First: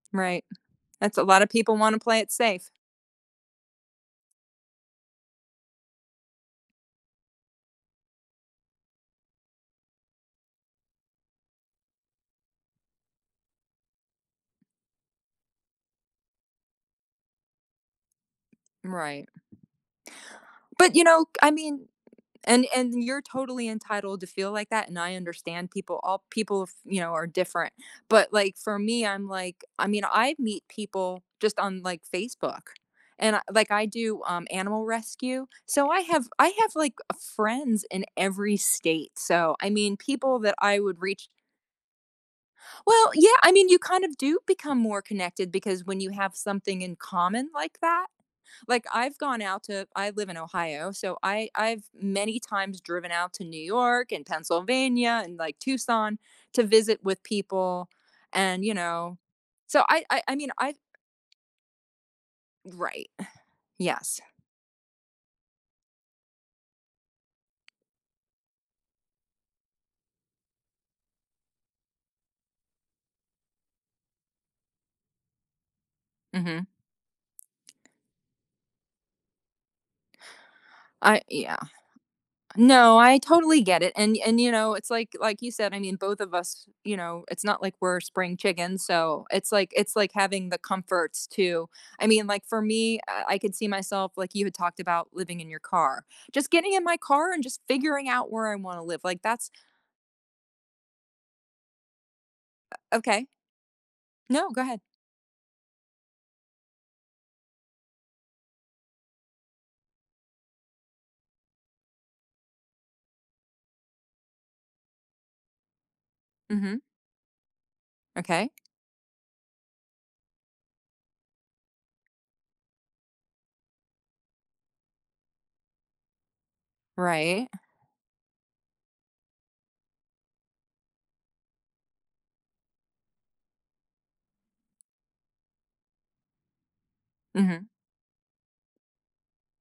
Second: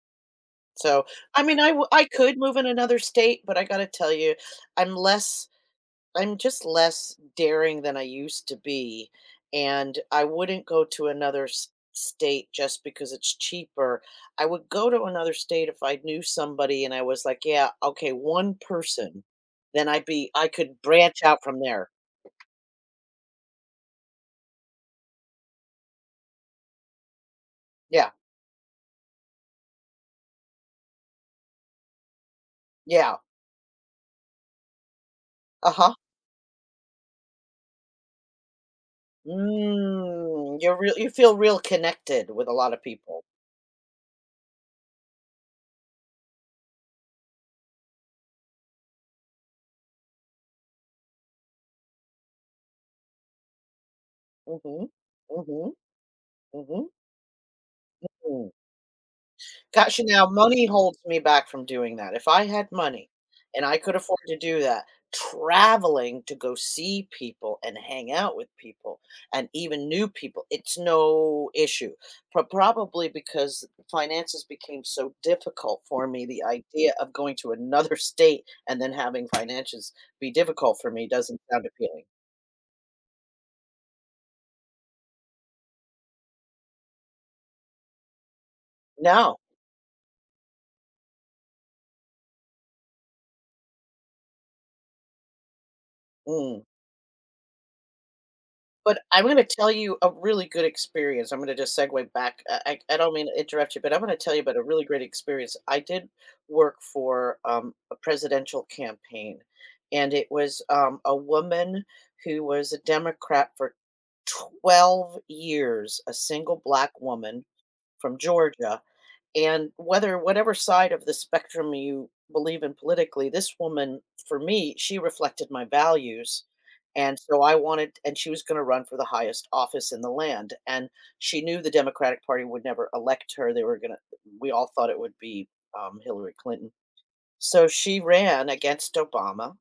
Right. So, That's a lot I of mean, I people wou wanna play it could move in safe. another state, but I got to tell you, I'm less, I'm just less daring than I used to be. And I wouldn't go to another s state just because it's cheaper. I would go to another state if I knew somebody and I was like, yeah, okay, 1 person. Right. Then I'd be I could But, you branch know, out I from mean there. and and you're totally entitled to feel like that, and I understand people op people, of you know, are different. Yeah. But like for me, I'm like I mean I meet people just on like Facebook. Yeah. And I like I do, um, animal rescue. So Uh-huh. I have I have like uh, friends in every state. So I mean people that Mm. You're I real would you reach feel real connected with a lot of Well, people. yeah. I mean you kind of do become more connected because when you have something in common like that? Like I've gone out to I live in Ohio. So I I've many times driven out to New York and Mhm. Pennsylvania and like Mhm. Tucson to Mhm. visit with people. Mhm. And, you know, so Gotcha. I I Now I mean, money I holds me back from doing that. If I had money Right. and I could afford Yes. to do that, traveling to go see people and hang out with people and even new people, it's no issue. Pro probably because finances became so difficult for me, the Mhm. idea of going to another state and then having finances be difficult for me I uh doesn't yeah. sound appealing. No. I totally get it. And and, you know, it's like like you said, I mean, of us, you know, it's not like we're spring chickens. So No. it's like it's like having the comforts too. I mean, like, for me, uh, I could see myself like you had talked about living in your car. Just Mm. getting in my car and just figuring out where I wanna But live. Like, I'm gonna that's tell you a really good experience. I'm gonna just segue back. I don't Okay. mean to interrupt you, but I'm gonna tell you No. about Go a ahead. really great experience. I did work for, um, a presidential campaign and it was, um, a woman who was a Democrat for 12 years, a single Mhm. black woman from Okay. Georgia. And whether whatever side of the spectrum you believe in politically, this woman for me, she reflected my values. And so Right. I wanted and she was gonna run for the highest office in the land. And she knew the Democratic Party would never elect her. They were gonna we all thought it would be, um, Hillary Clinton. So Mhm. she ran against Obama.